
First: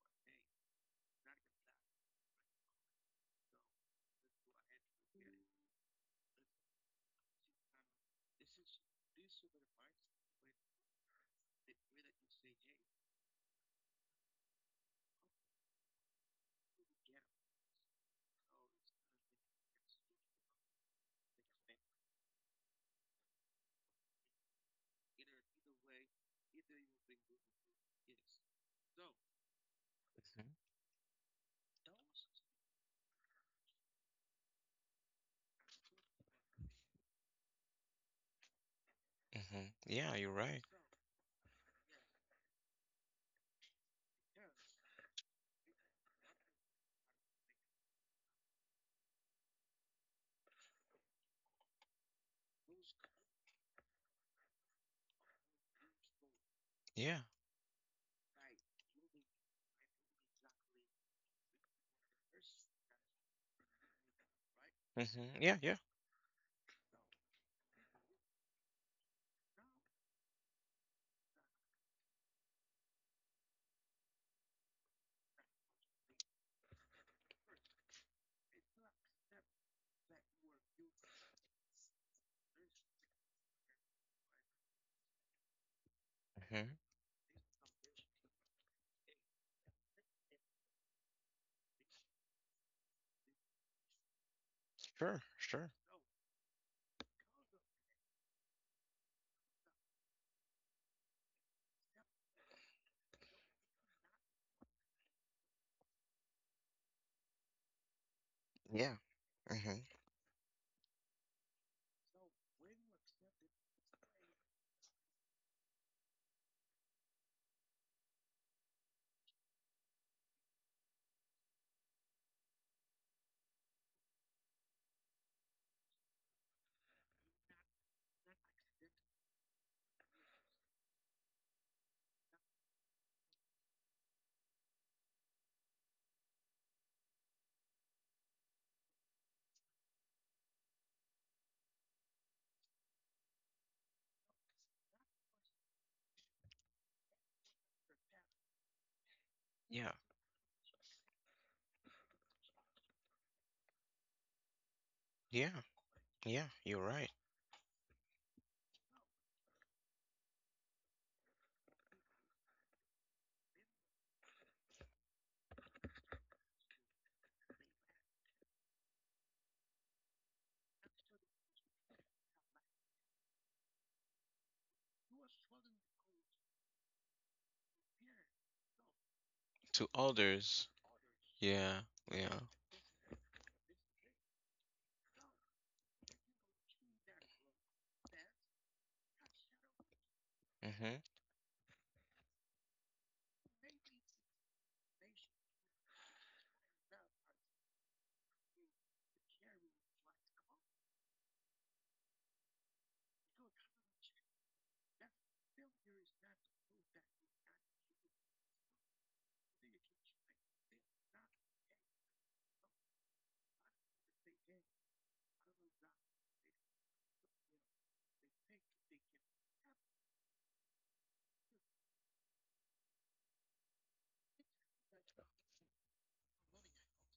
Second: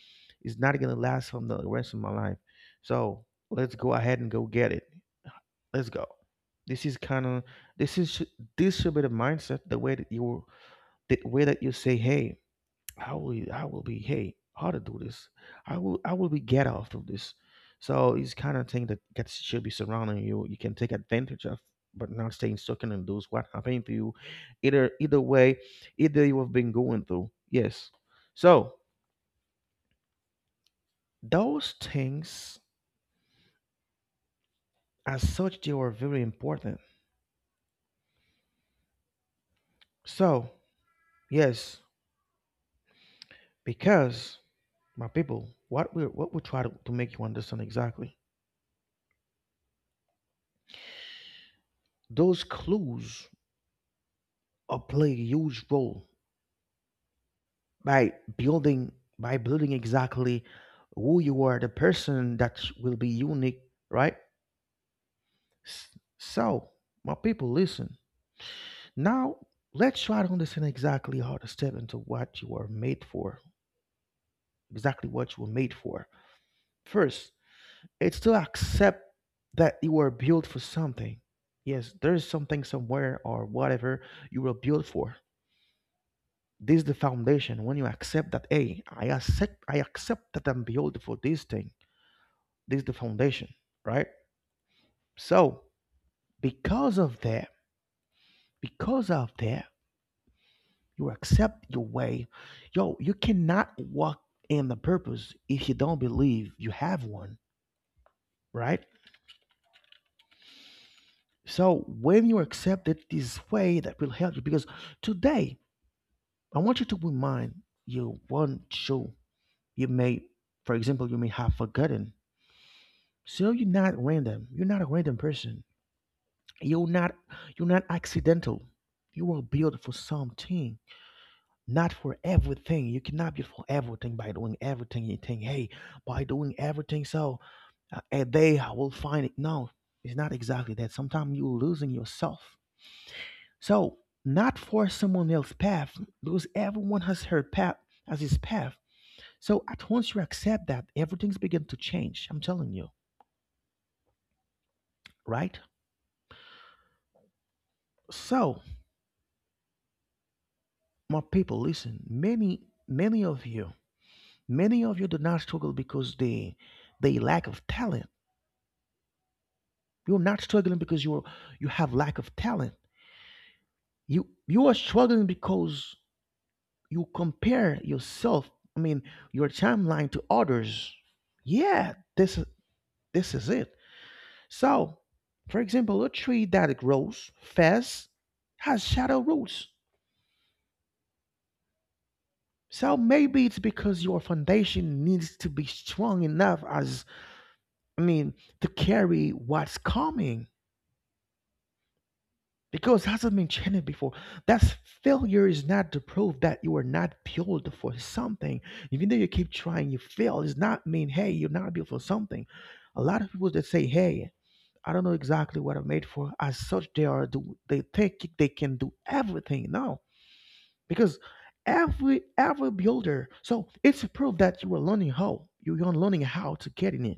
[SPEAKER 1] it's not gonna last from the rest of my life. So let's go ahead and go get it, let's go, this is kind of, this is sh- this should be the mindset, the way that you, the way that you say, hey, how will you, how will be, hey, how to do this. i will I will be get out of this. So it's kind of thing that gets should be surrounding you, you can take advantage of, but not staying stuck in and lose what happened to you, either, either way, either you have been going through, yes. So those things, as such, they are very important.
[SPEAKER 2] Mm-hmm. Yeah, you're
[SPEAKER 1] So
[SPEAKER 2] right.
[SPEAKER 1] yes, because my people, what we what we try to, to make you understand exactly, those clues are play a huge role
[SPEAKER 2] Yeah.
[SPEAKER 1] by building, by building exactly who you are, the person that will be unique, right?
[SPEAKER 2] Mm-hmm. Yeah, yeah.
[SPEAKER 1] S- So, my people, listen. Now, let's try to understand exactly how to step into what you are made for, exactly what you were made for. First, it's to accept that you were built for something. Yes, there is something somewhere or whatever you were built for.
[SPEAKER 2] Mm-hmm.
[SPEAKER 1] This is the foundation. When you accept that, hey, I accept, I accept that I'm built for this thing. This is the foundation, right?
[SPEAKER 2] Sure,
[SPEAKER 1] So
[SPEAKER 2] sure.
[SPEAKER 1] because of that, because of that, you accept your way. Yo, you cannot walk in the purpose if you don't believe you have one, right?
[SPEAKER 2] Yeah. Mm-hmm.
[SPEAKER 1] So when you accept it this way, that will help you because today I want you to remind you one show you may, for example, you may have forgotten. So you're not random. You're not a random person. You're not you're not accidental. You were built for something, not for everything. You cannot be for everything by doing everything. You think, hey, by doing everything, so uh, a day I will find it. No, it's not exactly that. Sometimes you're losing yourself. So not for someone else's path, because everyone has her path as his path. So at
[SPEAKER 2] Yeah.
[SPEAKER 1] once you accept that everything's begin to change. I'm telling you,
[SPEAKER 2] Yeah.
[SPEAKER 1] right?
[SPEAKER 2] Yeah, you're right.
[SPEAKER 1] So, my people, listen. Many, many of you, many of you do not struggle because they, they lack of talent. You're not struggling because you're, you have lack of talent. You you are struggling because you compare yourself. I mean, your
[SPEAKER 2] To
[SPEAKER 1] timeline to
[SPEAKER 2] others.
[SPEAKER 1] others.
[SPEAKER 2] Yeah,
[SPEAKER 1] Yeah, this
[SPEAKER 2] yeah.
[SPEAKER 1] is this is it. So, for example, a tree that grows fast has shadow roots.
[SPEAKER 2] Mm-hmm.
[SPEAKER 1] So maybe it's because your foundation needs to be strong enough as, I mean, to carry what's coming. Because hasn't been mentioned before, that's failure is not the proof that you are not built for something. Even though you keep trying, you fail. It's not mean hey you're not built for something. A lot of people that say hey I don't know exactly what I'm made for. As such, they are do they think they can do everything. No, because every every builder, so it's a proof that you are learning, how you're learning how to get in it,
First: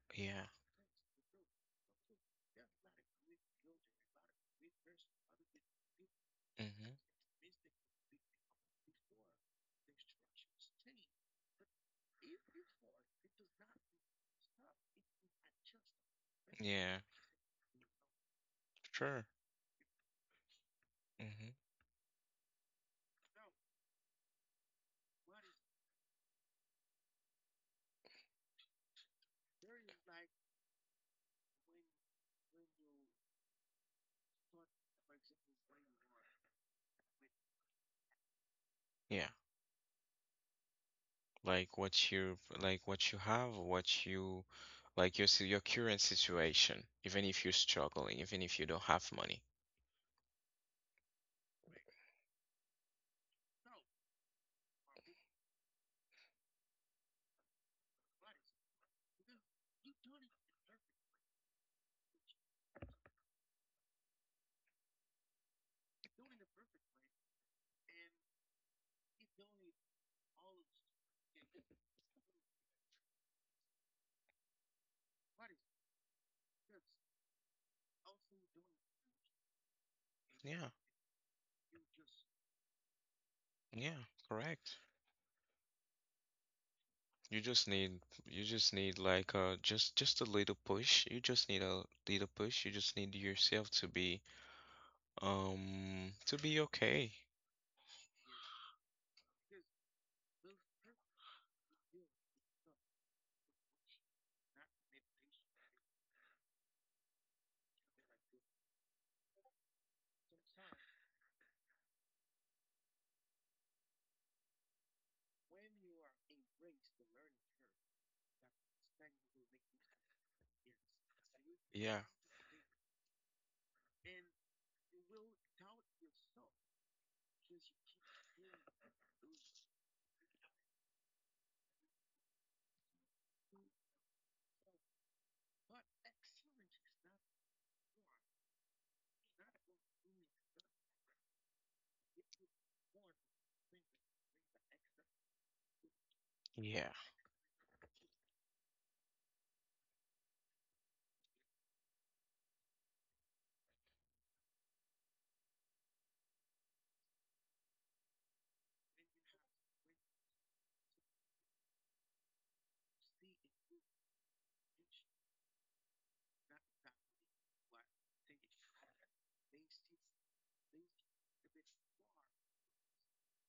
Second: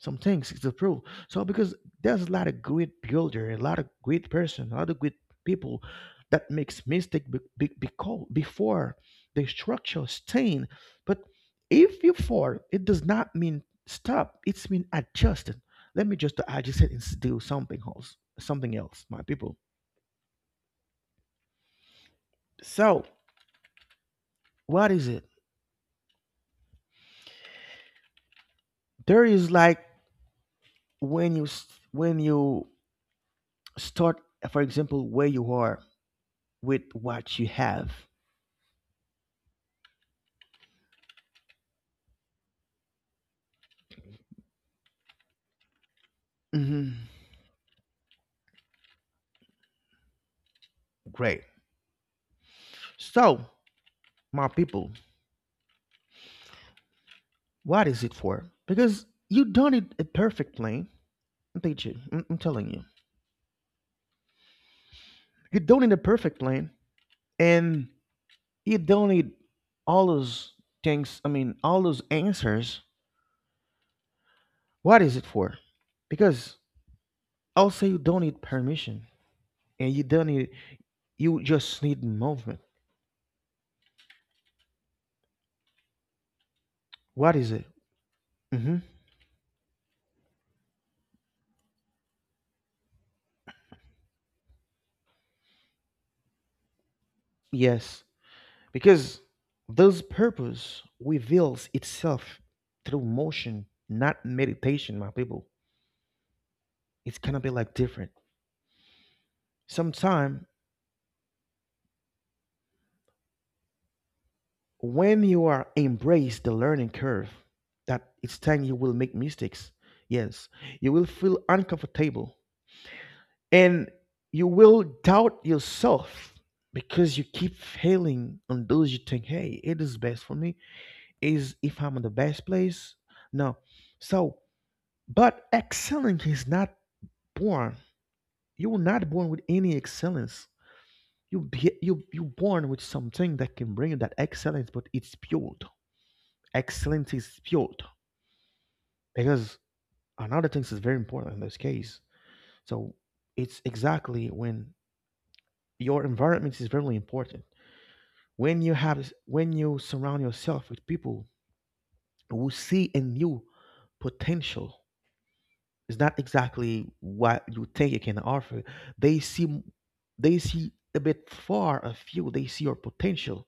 [SPEAKER 1] some
[SPEAKER 2] Yeah.
[SPEAKER 1] things it's a proof. So because there's a lot of great builder, a lot of great person, a lot of great people that makes
[SPEAKER 2] Mm-hmm.
[SPEAKER 1] mistake be, be, beco- before the structure stain, but if you fall it does not mean stop, it's mean adjusted. Let me just adjust it
[SPEAKER 2] Yeah,
[SPEAKER 1] and s- do something else, something else, my
[SPEAKER 2] sure.
[SPEAKER 1] people.
[SPEAKER 2] Mm-hmm.
[SPEAKER 1] So what is it, there is like, when you s- when you start, for example, where you are with what you have.
[SPEAKER 2] Yeah. Like what you like what you have, what you like your si- your current situation,
[SPEAKER 1] Mhm.
[SPEAKER 2] even if you're struggling, even if you don't have money.
[SPEAKER 1] Great. So my people, what is it for, because you don't need a perfect plane. i'm teach you- I'm- I'm telling you, you don't need a perfect plane and you don't need all those things, I mean all those answers. What is it for, because also you don't need permission and you don't need,
[SPEAKER 2] Yeah.
[SPEAKER 1] you just need movement.
[SPEAKER 2] Yeah, correct.
[SPEAKER 1] What
[SPEAKER 2] You
[SPEAKER 1] is it?
[SPEAKER 2] just need you just
[SPEAKER 1] Hmm.
[SPEAKER 2] need like uh just just a little push. You just need a little push. You just need yourself to be um to be okay.
[SPEAKER 1] Yes, because this purpose reveals itself through motion, not meditation, my people. It's gonna be like different. Sometime when you are embrace the learning curve, that it's time you will make mistakes. Yes, you will feel
[SPEAKER 2] Yeah.
[SPEAKER 1] uncomfortable and you will doubt yourself because you keep failing on those you think, hey, it is best for me. Is if I'm in the best place? No. So, but excelling is not born. You were not born with any excellence. You be, you you born with something that can bring you that excellence, but it's built.
[SPEAKER 2] Yeah,
[SPEAKER 1] Excellence is built because another thing is very important in this case. So it's exactly when your environment is very important. When you have when you surround yourself with people who see in you potential, it's not exactly what you think you can offer. They see they see a bit far of you. They see your potential.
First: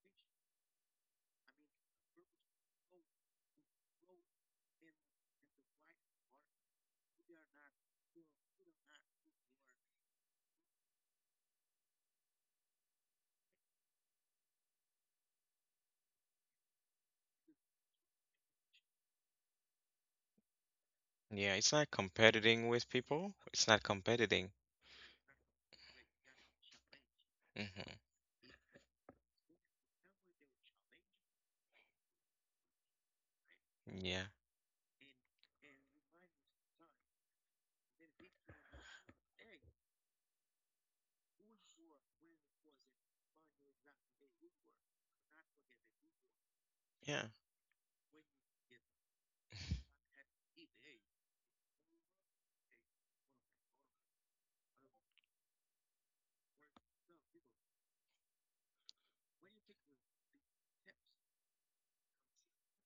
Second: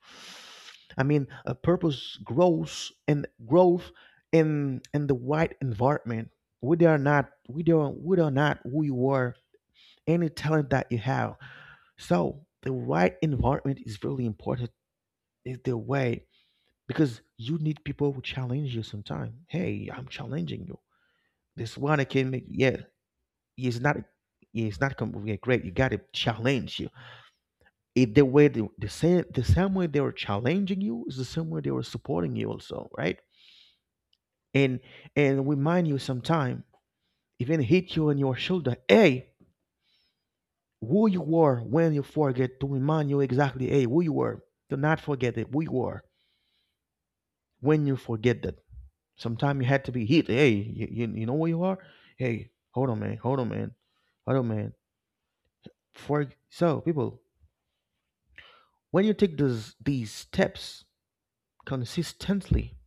[SPEAKER 1] I mean, a purpose grows and growth in in the right environment. We are not we don't we are not who you are. Any talent that you have. So the right environment is really important. Is the way, because you need people who challenge you sometime. Hey, I'm challenging you.
[SPEAKER 2] Yeah, it's
[SPEAKER 1] This
[SPEAKER 2] not
[SPEAKER 1] one I can make.
[SPEAKER 2] competing
[SPEAKER 1] Yeah,
[SPEAKER 2] with people. It's
[SPEAKER 1] it's
[SPEAKER 2] not
[SPEAKER 1] not,
[SPEAKER 2] competing.
[SPEAKER 1] it's not com- yeah, great. You got to challenge you.
[SPEAKER 2] Hmm.
[SPEAKER 1] If the way, the, the same the same way they were challenging you is the same way they were supporting you also, right?
[SPEAKER 2] Yeah.
[SPEAKER 1] And and remind you sometime, even hit you on your shoulder. Hey, who you were when you forget, to remind you exactly. Hey, who you were. Do not forget it. Who you were
[SPEAKER 2] Yeah.
[SPEAKER 1] when you forget that. Sometimes you had to be hit. Hey, you, you, you know where you are. Hey, hold on, man. Hold on, man. Hold on, man. For so people, when you take those, these steps consistently,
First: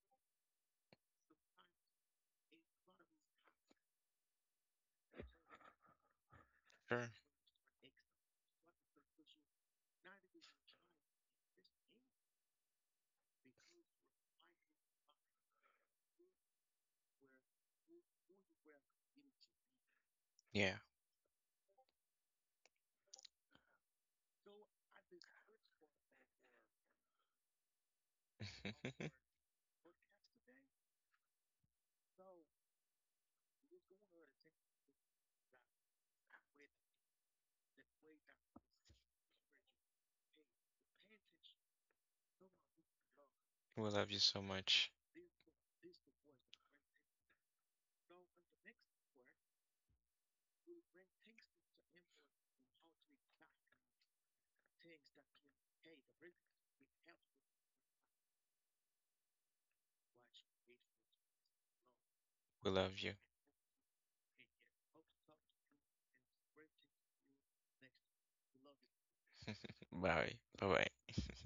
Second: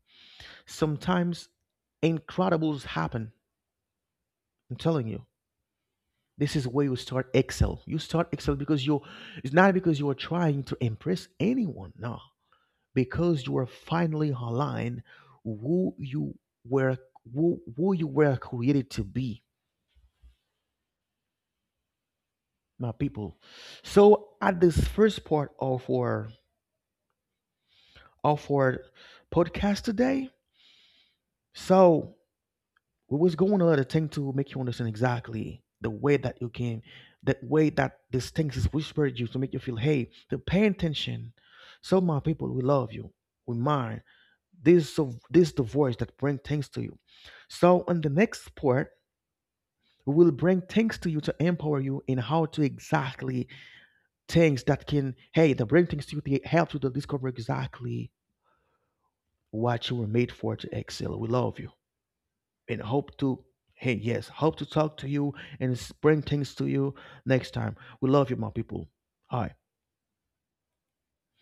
[SPEAKER 1] sometimes incredibles happen. I'm telling you, this is where you
[SPEAKER 2] Sure.
[SPEAKER 1] start excel. You start excel because you're, it's not because you are trying to impress anyone, no, because you are finally aligned who you were, who, who you were created to be,
[SPEAKER 2] Yeah.
[SPEAKER 1] my people. So at this first part of our, of our podcast today, so we was going a lot of things to make you understand exactly the way that you came, the way that these things is whispered you to make you feel, hey, to pay attention. So my people, we love you. We
[SPEAKER 2] We
[SPEAKER 1] mind.
[SPEAKER 2] love you so
[SPEAKER 1] This
[SPEAKER 2] much.
[SPEAKER 1] is the- this is the voice that bring things to you. So on the next part, we will bring things to you to empower you in how to exactly things that can, hey, to bring things to you to help you to discover exactly what you were made for to excel. We love you.
[SPEAKER 2] We
[SPEAKER 1] And
[SPEAKER 2] love you.
[SPEAKER 1] hope to, hey yes, hope to talk to you and bring things to you next time. We love you, my people. Hi.
[SPEAKER 2] Bye. Bye bye.